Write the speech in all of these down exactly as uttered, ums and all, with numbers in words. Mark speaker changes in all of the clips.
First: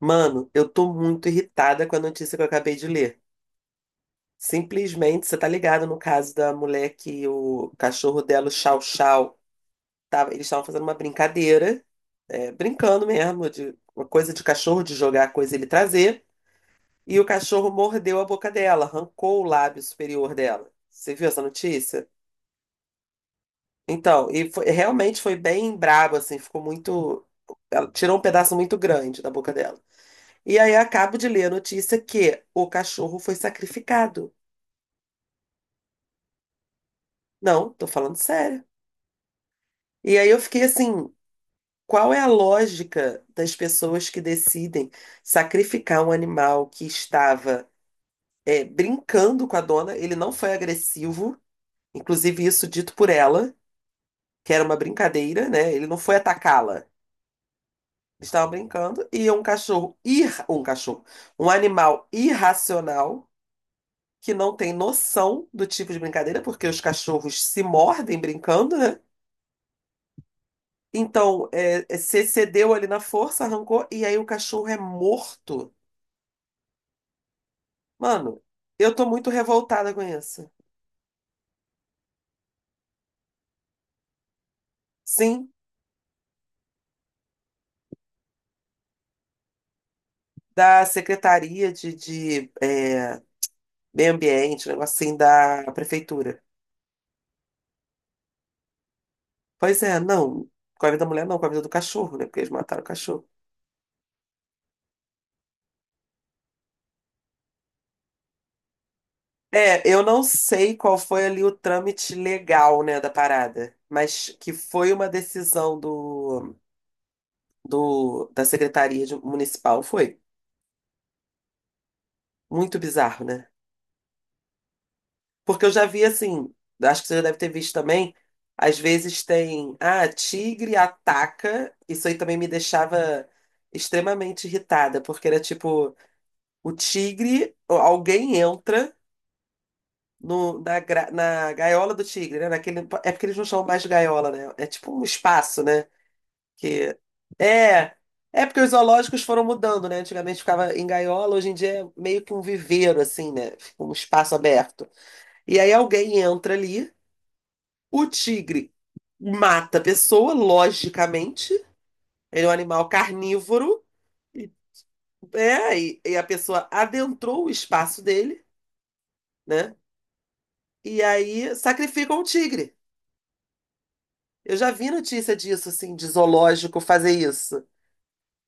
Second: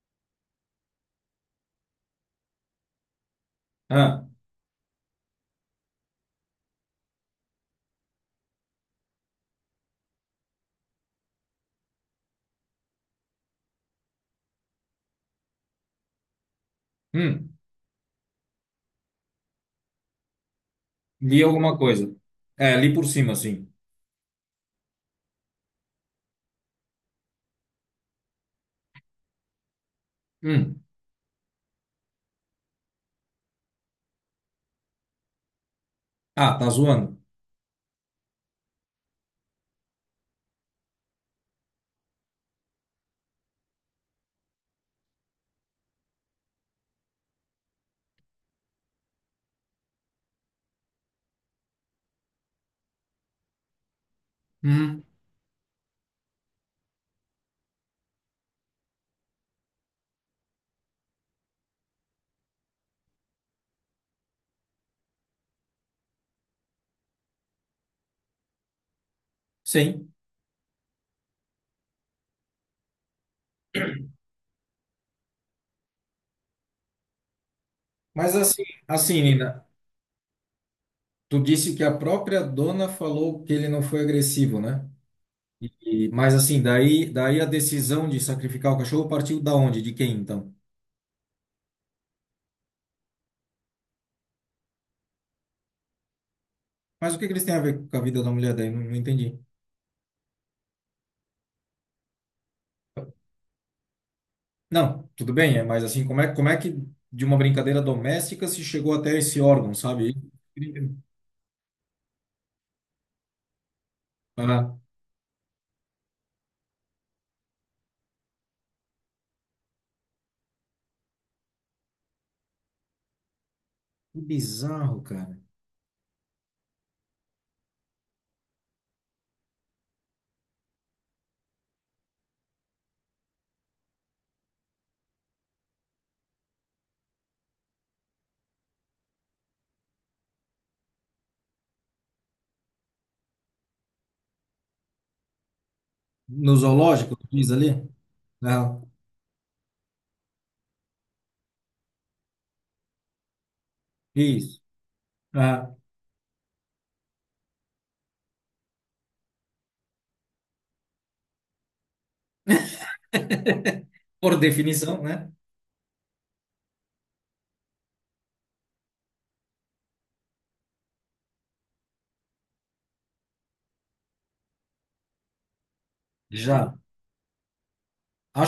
Speaker 1: Mano, eu tô muito irritada com a notícia que eu acabei de ler.
Speaker 2: Ah,
Speaker 1: Simplesmente, você tá ligado no caso da mulher que o cachorro dela, o Chow Chow, tava, eles estavam fazendo uma brincadeira, é, brincando mesmo, de uma coisa de cachorro, de jogar a coisa e ele trazer, e o
Speaker 2: hum,
Speaker 1: cachorro mordeu a boca dela, arrancou o lábio superior dela. Você viu essa
Speaker 2: li alguma coisa.
Speaker 1: notícia?
Speaker 2: É, li por cima, assim.
Speaker 1: Então, e foi- realmente foi bem brabo, assim, ficou muito. Ela tirou um pedaço muito grande da boca dela. E aí eu
Speaker 2: Hum.
Speaker 1: acabo de ler a notícia que o cachorro foi sacrificado.
Speaker 2: Ah, tá zoando?
Speaker 1: Não, tô falando sério. E aí eu fiquei assim, qual é a lógica das pessoas que decidem sacrificar um animal que estava é, brincando com a dona? Ele não foi agressivo, inclusive isso dito por ela, que era uma
Speaker 2: Hum,
Speaker 1: brincadeira, né? Ele não foi atacá-la. Eles estavam brincando e um cachorro, ir, um cachorro, um animal irracional que não tem noção do tipo de brincadeira, porque os cachorros se mordem brincando, né?
Speaker 2: sim.
Speaker 1: Então, é, é, se cedeu ali na força, arrancou, e aí o cachorro é morto.
Speaker 2: Mas
Speaker 1: Mano,
Speaker 2: assim,
Speaker 1: eu tô
Speaker 2: assim,
Speaker 1: muito
Speaker 2: Nina,
Speaker 1: revoltada com isso.
Speaker 2: tu disse que a própria dona falou que ele não foi agressivo, né?
Speaker 1: Sim,
Speaker 2: E, mas assim, daí, daí a decisão de sacrificar o cachorro partiu da onde? De quem, então?
Speaker 1: da Secretaria de, de é, Meio Ambiente, um negócio assim, da Prefeitura.
Speaker 2: Mas o que que eles têm a ver com a vida da mulher daí? Não, não entendi.
Speaker 1: Pois é, não. Com a vida da mulher, não, com a vida do cachorro, né? Porque eles mataram o cachorro.
Speaker 2: Não, tudo bem, é, mas assim, como é, como é que de uma brincadeira doméstica se chegou até esse órgão,
Speaker 1: É, eu
Speaker 2: sabe?
Speaker 1: não sei qual foi ali o trâmite legal, né, da parada, mas que
Speaker 2: Ah,
Speaker 1: foi uma decisão do do, da Secretaria de- Municipal. Foi muito bizarro, né?
Speaker 2: que bizarro, cara.
Speaker 1: Porque eu já vi assim, acho que você já deve ter visto também, às vezes tem, ah, tigre ataca. Isso aí também me deixava extremamente irritada, porque era tipo, o tigre, ou alguém entra no, na, gra- na gaiola do tigre, né? Naquele, é porque eles não chamam mais de gaiola, né? É tipo um espaço, né?
Speaker 2: No
Speaker 1: Que
Speaker 2: zoológico, tu diz ali?
Speaker 1: é, é porque os
Speaker 2: Não.
Speaker 1: zoológicos foram mudando, né? Antigamente ficava em gaiola, hoje em dia é meio que um viveiro assim, né? Fica um espaço
Speaker 2: Isso.
Speaker 1: aberto. E aí
Speaker 2: Ah,
Speaker 1: alguém entra ali, o tigre mata a pessoa, logicamente. Ele é um animal carnívoro.
Speaker 2: por
Speaker 1: E,
Speaker 2: definição, né?
Speaker 1: é, e, e a pessoa adentrou o espaço dele, né? E aí sacrificam o tigre. Eu já vi notícia disso, assim, de
Speaker 2: Já.
Speaker 1: zoológico fazer isso.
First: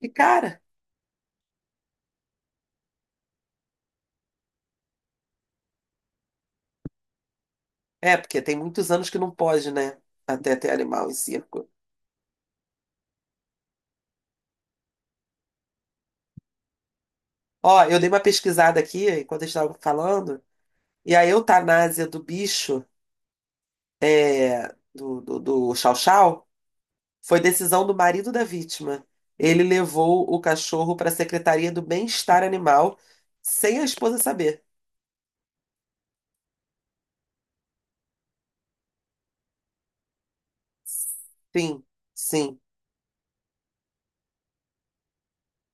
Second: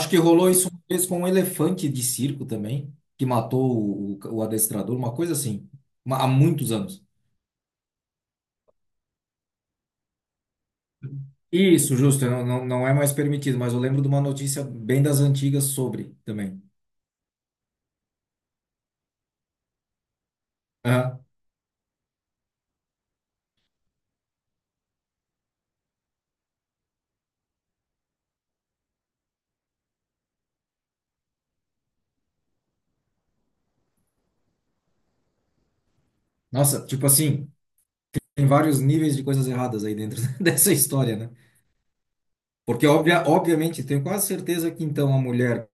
Speaker 1: E,
Speaker 2: que rolou
Speaker 1: cara,
Speaker 2: isso uma vez com um elefante de circo também, que matou o, o- o adestrador, uma coisa assim, uma- há muitos anos.
Speaker 1: é, porque tem muitos anos que não pode, né? Até ter animal em circo.
Speaker 2: Isso, justo, não, não, não é mais permitido, mas eu lembro de uma notícia bem das antigas sobre também.
Speaker 1: Ó, eu dei uma pesquisada aqui enquanto a gente tava falando, e
Speaker 2: Aham.
Speaker 1: a eutanásia do bicho, é, do, do, do Chow Chow, foi decisão do marido da vítima. Ele levou o cachorro para a Secretaria do Bem-Estar Animal sem a esposa saber.
Speaker 2: Nossa, tipo assim, tem vários níveis de coisas erradas aí dentro dessa história, né?
Speaker 1: Sim, sim,
Speaker 2: Porque, obvia, obviamente, tenho quase certeza que então a mulher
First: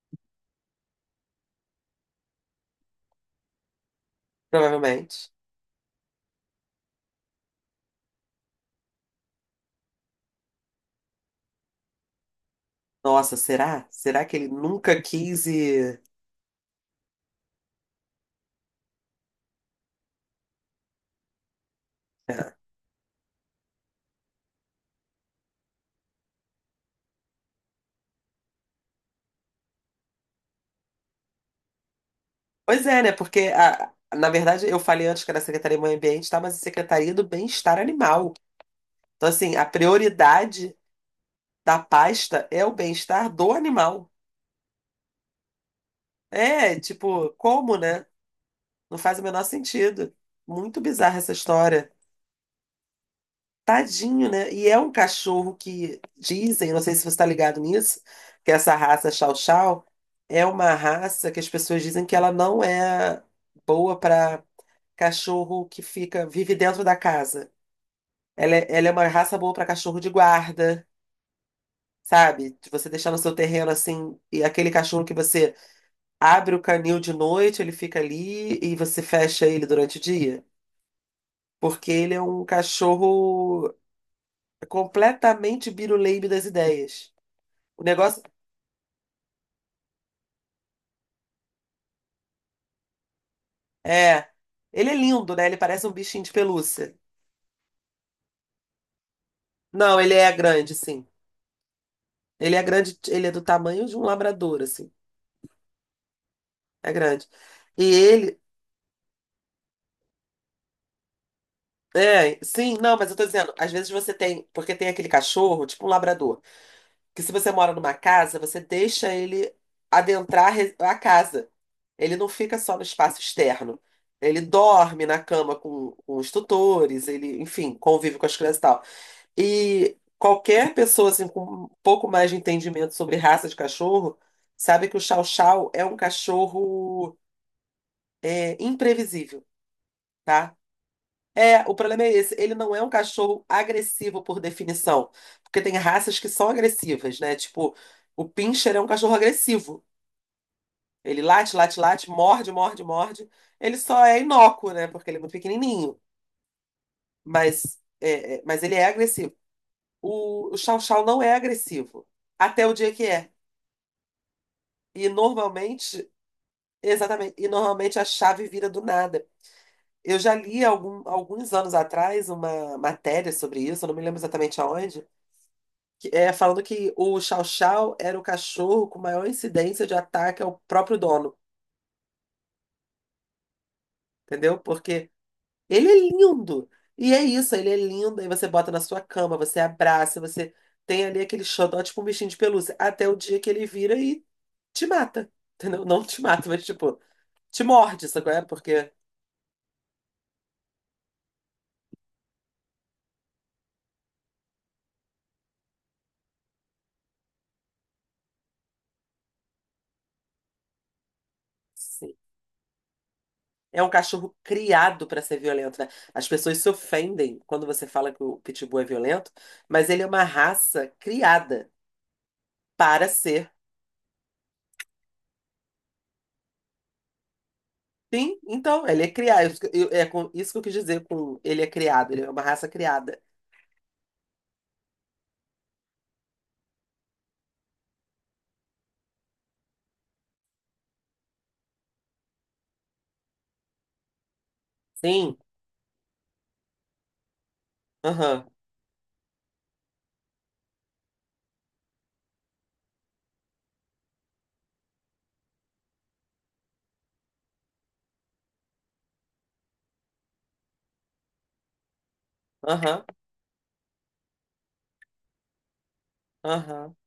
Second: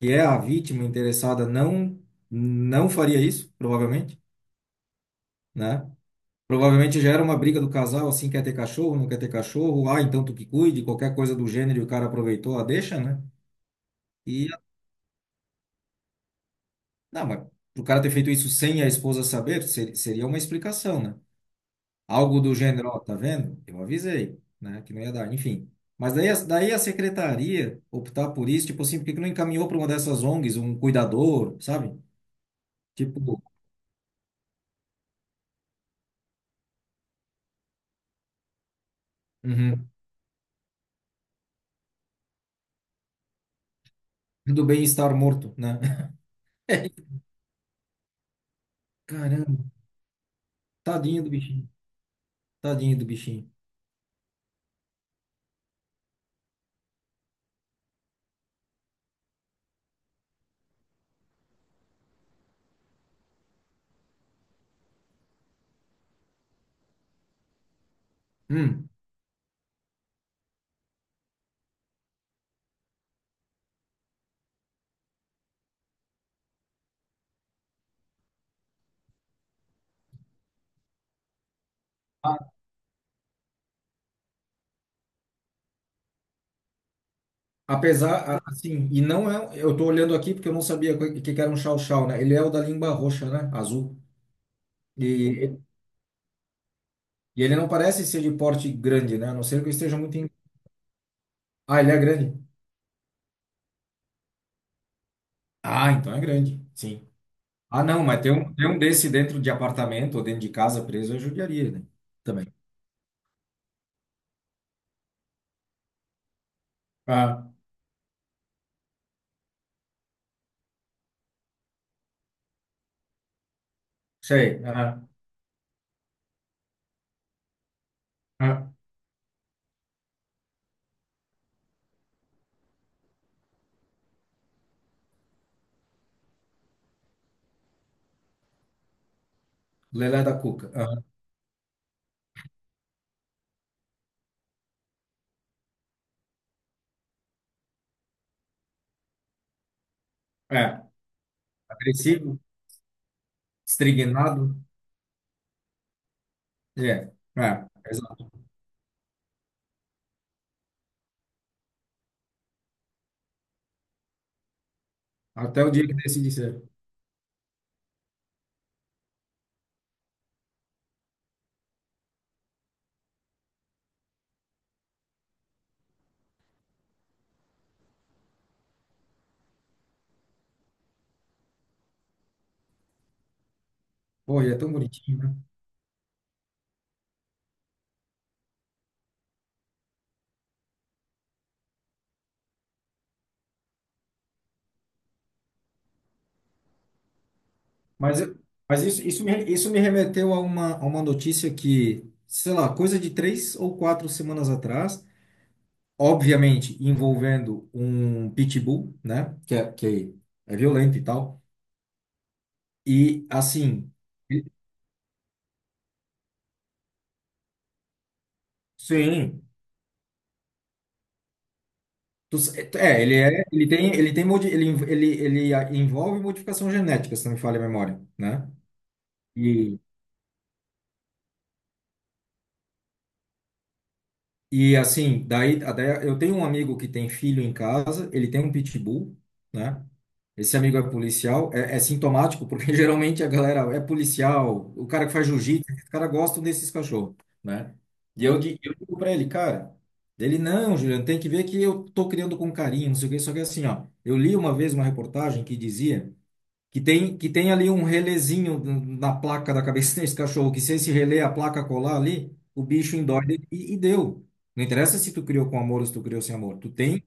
Speaker 2: que é a vítima interessada, não não faria isso, provavelmente,
Speaker 1: provavelmente.
Speaker 2: né? Provavelmente já era uma briga do casal, assim, quer ter cachorro, não quer ter cachorro, ah, então tu que cuide, qualquer coisa do gênero, e o cara aproveitou a deixa, né?
Speaker 1: Nossa, será? Será que ele
Speaker 2: E,
Speaker 1: nunca quis e...
Speaker 2: não, mas pro cara ter feito isso sem a esposa saber, ser- seria uma explicação, né? Algo do gênero, ó, tá vendo? Eu avisei, né, que não ia dar, enfim. Mas daí, a- daí a secretaria optar por isso, tipo assim, por que que não encaminhou para uma dessas ONGs, um cuidador, sabe?
Speaker 1: Pois é, né?
Speaker 2: Tipo.
Speaker 1: Porque, a, na verdade, eu falei antes que era Secretaria do Meio Ambiente, tá? Mas a Secretaria do Bem-Estar Animal. Então, assim, a
Speaker 2: Uhum.
Speaker 1: prioridade da pasta é o bem-estar do animal.
Speaker 2: Do bem-estar morto, né?
Speaker 1: É, tipo, como, né? Não faz o menor
Speaker 2: Caramba,
Speaker 1: sentido. Muito bizarra
Speaker 2: tadinho do
Speaker 1: essa
Speaker 2: bichinho.
Speaker 1: história.
Speaker 2: Tadinho do bichinho.
Speaker 1: Tadinho, né? E é um cachorro que dizem, não sei se você está ligado nisso, que essa raça Chow Chow é uma raça que as pessoas dizem que ela não é boa para cachorro que fica, vive dentro da casa. Ela é, ela
Speaker 2: Hum.
Speaker 1: é uma raça boa pra cachorro de guarda, sabe? De Você deixar no seu terreno assim, e aquele cachorro que você abre o canil de noite, ele fica ali e você fecha ele durante o dia. Porque ele é
Speaker 2: A-
Speaker 1: um cachorro completamente biruleibe das ideias. O
Speaker 2: Apesar,
Speaker 1: negócio
Speaker 2: a- assim, e não é. um, Eu tô olhando aqui porque eu não sabia o que que era um chow-chow, né? Ele é o da língua roxa, né? Azul.
Speaker 1: é. Ele é lindo, né? Ele
Speaker 2: E,
Speaker 1: parece um bichinho de pelúcia.
Speaker 2: e ele não parece ser de porte grande, né? A não ser que eu esteja
Speaker 1: Não, ele
Speaker 2: muito.
Speaker 1: é
Speaker 2: Em.
Speaker 1: grande, sim.
Speaker 2: Ah, ele é grande.
Speaker 1: Ele é grande, ele é do tamanho de um labrador, assim.
Speaker 2: Ah, então é grande.
Speaker 1: É
Speaker 2: Sim.
Speaker 1: grande.
Speaker 2: Ah,
Speaker 1: E
Speaker 2: não, mas ter
Speaker 1: ele
Speaker 2: um, ter um desse dentro de apartamento ou dentro de casa preso é judiaria, né?
Speaker 1: é,
Speaker 2: Também.
Speaker 1: sim, não, mas eu tô dizendo, às vezes você tem, porque tem aquele cachorro, tipo um labrador, que se
Speaker 2: Ah,
Speaker 1: você mora numa casa, você deixa ele adentrar a re- a casa. Ele não fica só no espaço externo. Ele
Speaker 2: sei. Ah,
Speaker 1: dorme na cama com, com os tutores, ele, enfim, convive com as crianças e
Speaker 2: ah.
Speaker 1: tal. E qualquer pessoa assim, com um pouco mais de entendimento sobre raça de cachorro, sabe que o Chow Chow é um cachorro é, imprevisível.
Speaker 2: Lelé da
Speaker 1: Tá?
Speaker 2: Cuca.
Speaker 1: É, o problema é esse. Ele não é um cachorro agressivo por definição. Porque tem raças que são agressivas, né? Tipo, o Pinscher é um cachorro agressivo.
Speaker 2: Ah, é.
Speaker 1: Ele late, late, late,
Speaker 2: Agressivo,
Speaker 1: morde, morde, morde. Ele só é
Speaker 2: estrignado.
Speaker 1: inócuo, né? Porque ele é muito pequenininho.
Speaker 2: É. É.
Speaker 1: Mas, é, é, mas ele é agressivo. O, o Chow Chow não é agressivo. Até o dia que é. E
Speaker 2: Até o dia que
Speaker 1: normalmente,
Speaker 2: decidi ser.
Speaker 1: exatamente, e normalmente a chave vira do nada. Eu já li algum, alguns anos atrás uma matéria sobre isso, eu não me lembro exatamente aonde que- é, falando que o Chow Chow era o cachorro com maior incidência de ataque ao próprio dono,
Speaker 2: Pô, e é
Speaker 1: entendeu?
Speaker 2: tão
Speaker 1: Porque
Speaker 2: bonitinho, né?
Speaker 1: ele é lindo. E é isso, ele é lindo. Aí você bota na sua cama, você abraça, você tem ali aquele xodó, tipo um bichinho de pelúcia, até o dia que ele vira e te mata, entendeu? Não te mata, mas tipo, te morde,
Speaker 2: Mas,
Speaker 1: sabe qual
Speaker 2: eu-
Speaker 1: é?
Speaker 2: mas
Speaker 1: Porque
Speaker 2: isso, isso, me, isso me remeteu a uma, a uma notícia que, sei lá, coisa de três ou quatro semanas atrás, obviamente envolvendo um pitbull, né? Que é, que é violento e tal.
Speaker 1: sim,
Speaker 2: E,
Speaker 1: é um
Speaker 2: assim,
Speaker 1: cachorro
Speaker 2: ele-
Speaker 1: criado para ser violento, né? As pessoas se ofendem quando você fala que o Pitbull é violento,
Speaker 2: sim.
Speaker 1: mas ele é uma raça criada
Speaker 2: Tu s- É,
Speaker 1: para
Speaker 2: ele é,
Speaker 1: ser.
Speaker 2: ele tem, ele tem, modi- ele, env- ele, ele ah, envolve modificação genética, se não me falha a memória,
Speaker 1: Sim,
Speaker 2: né?
Speaker 1: então, ele é criado. Isso que eu, é com- isso que eu quis dizer com ele é criado, ele é uma raça criada.
Speaker 2: E assim, daí, daí eu tenho um amigo que tem filho em casa, ele tem um pitbull, né? Esse amigo é policial, é, é sintomático, porque geralmente a galera é policial, o cara que faz
Speaker 1: Sim,
Speaker 2: jiu-jitsu, os caras gostam desses cachorros, né? E eu,
Speaker 1: aham,
Speaker 2: di- eu digo pra ele, cara, ele, não, Juliano, tem que ver que eu tô criando com carinho, não sei o quê, só que assim, ó, eu li uma vez uma reportagem que dizia que tem, que tem ali um relézinho na placa da cabeça desse cachorro, que se esse relé, a placa colar ali, o bicho
Speaker 1: aham,
Speaker 2: endoide e, e deu. Não interessa se tu criou com amor ou se tu criou sem amor. Tu
Speaker 1: aham,
Speaker 2: tem,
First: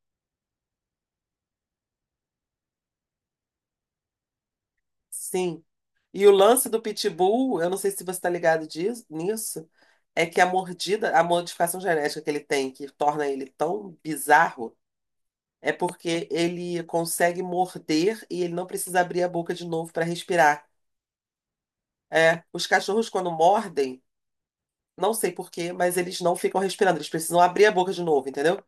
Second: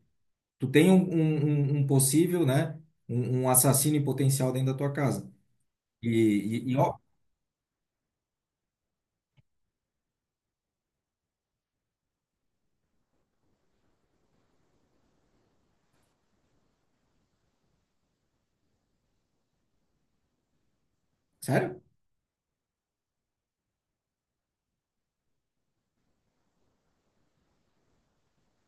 Speaker 2: tu tem um, um, um- um possível, né? Um, um assassino em potencial dentro da tua casa.
Speaker 1: sim.
Speaker 2: E,
Speaker 1: E o lance
Speaker 2: e, e,
Speaker 1: do
Speaker 2: ó,
Speaker 1: pitbull, eu não sei se você está ligado disso, nisso, é que a mordida, a modificação genética que ele tem, que torna ele tão bizarro, é porque ele consegue morder e ele não precisa abrir a boca de novo para respirar.
Speaker 2: sério?
Speaker 1: É, os cachorros, quando mordem, não sei por quê, mas eles não ficam respirando, eles precisam abrir a boca de novo, entendeu?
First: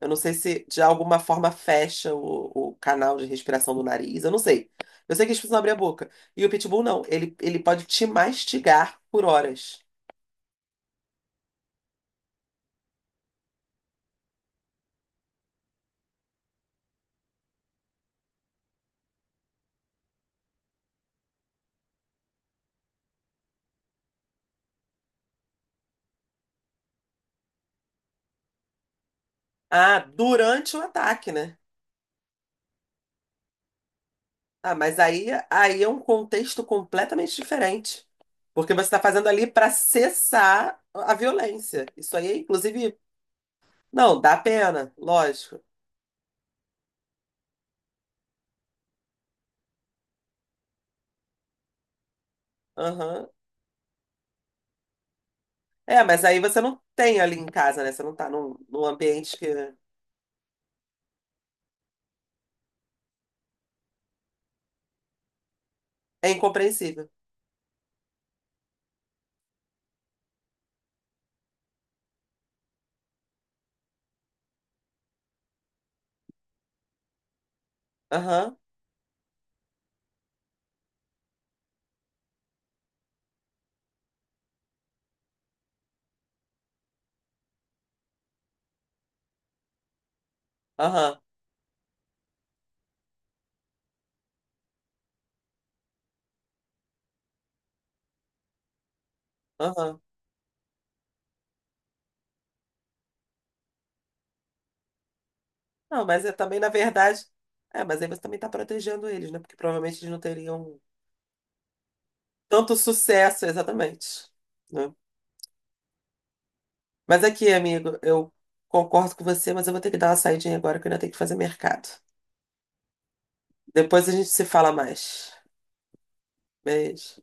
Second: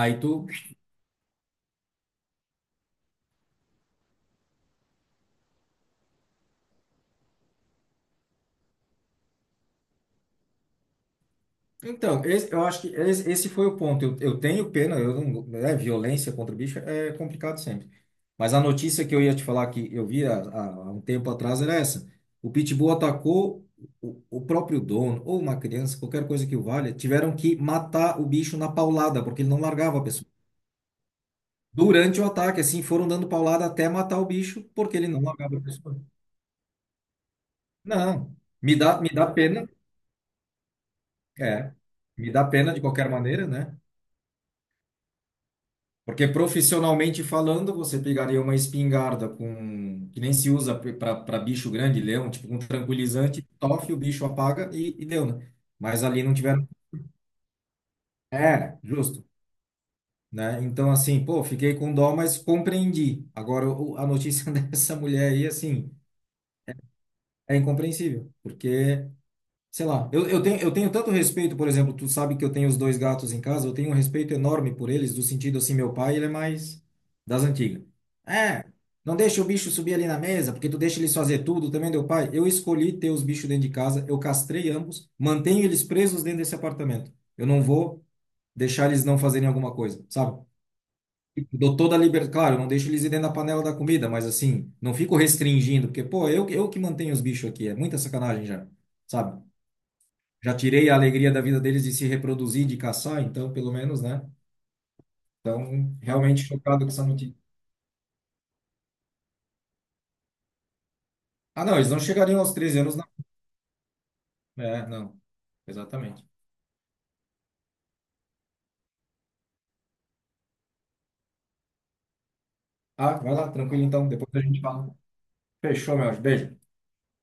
Speaker 1: Eu não sei
Speaker 2: tu.
Speaker 1: se de alguma forma fecha o, o canal de respiração do nariz, eu não sei. Eu sei que eles precisam abrir a boca. E o pitbull não, ele, ele pode te mastigar por horas.
Speaker 2: Então, esse- eu acho que esse esse foi o ponto. Eu, eu tenho pena, eu não, né, violência contra o bicho é complicado sempre. Mas a notícia que eu ia te falar que eu vi há, há- há um tempo atrás era essa. O Pitbull atacou o, o próprio dono, ou uma criança, qualquer coisa que o valha, tiveram que matar o bicho na paulada, porque ele não
Speaker 1: Ah,
Speaker 2: largava a pessoa.
Speaker 1: durante o ataque, né?
Speaker 2: Durante o ataque, assim, foram dando paulada até matar o bicho,
Speaker 1: Ah,
Speaker 2: porque
Speaker 1: mas
Speaker 2: ele não
Speaker 1: aí,
Speaker 2: largava a
Speaker 1: aí é um
Speaker 2: pessoa.
Speaker 1: contexto completamente diferente.
Speaker 2: Não,
Speaker 1: Porque
Speaker 2: me
Speaker 1: você está
Speaker 2: dá, me dá
Speaker 1: fazendo ali
Speaker 2: pena,
Speaker 1: para cessar a
Speaker 2: é,
Speaker 1: violência. Isso
Speaker 2: me
Speaker 1: aí,
Speaker 2: dá pena de
Speaker 1: inclusive,
Speaker 2: qualquer maneira, né?
Speaker 1: não, dá pena, lógico.
Speaker 2: Porque profissionalmente falando, você pegaria uma espingarda com que nem se usa para bicho grande, leão, tipo um
Speaker 1: Aham.
Speaker 2: tranquilizante, tofe, o bicho apaga e, e deu, né?
Speaker 1: É,
Speaker 2: Mas ali
Speaker 1: mas
Speaker 2: não
Speaker 1: aí você
Speaker 2: tiveram.
Speaker 1: não tem ali em casa, né? Você não tá num,
Speaker 2: É,
Speaker 1: num
Speaker 2: justo,
Speaker 1: ambiente que é
Speaker 2: né? Então, assim, pô, fiquei com dó, mas compreendi. Agora, o- a notícia dessa mulher aí, assim,
Speaker 1: incompreensível.
Speaker 2: é incompreensível, porque sei lá, eu, eu tenho, eu tenho tanto respeito, por exemplo, tu sabe que eu tenho os dois gatos em casa, eu tenho um respeito enorme por eles, do sentido assim, meu pai, ele é mais das antigas.
Speaker 1: Aham,
Speaker 2: É, não deixa o bicho subir ali na mesa, porque tu deixa eles fazer tudo, também deu pai. Eu escolhi ter os bichos dentro de casa, eu castrei ambos, mantenho eles presos dentro desse apartamento. Eu não vou deixar eles não fazerem alguma coisa, sabe?
Speaker 1: aham.
Speaker 2: Dou toda a liberdade, claro, eu não deixo eles ir dentro da panela da comida, mas assim, não fico restringindo, porque, pô, eu, eu que mantenho os bichos aqui, é muita sacanagem já, sabe?
Speaker 1: Aham.
Speaker 2: Já tirei a alegria da vida deles de se reproduzir, de caçar, então, pelo menos, né? Então,
Speaker 1: Não, mas é
Speaker 2: realmente
Speaker 1: também, na
Speaker 2: chocado com essa
Speaker 1: verdade.
Speaker 2: notícia.
Speaker 1: É, mas aí você também está protegendo eles, né? Porque provavelmente eles não teriam
Speaker 2: Ah, não, eles não chegariam aos
Speaker 1: tanto
Speaker 2: treze anos, não.
Speaker 1: sucesso, exatamente.
Speaker 2: É,
Speaker 1: Né?
Speaker 2: não. Exatamente.
Speaker 1: Mas aqui, amigo, eu concordo com você, mas eu vou ter que dar uma saidinha agora que eu ainda tenho que fazer mercado.
Speaker 2: Ah, vai lá, tranquilo
Speaker 1: Depois
Speaker 2: então,
Speaker 1: a gente
Speaker 2: depois a
Speaker 1: se
Speaker 2: gente
Speaker 1: fala
Speaker 2: fala.
Speaker 1: mais.
Speaker 2: Fechou, meu anjo. Beijo.
Speaker 1: Beijo.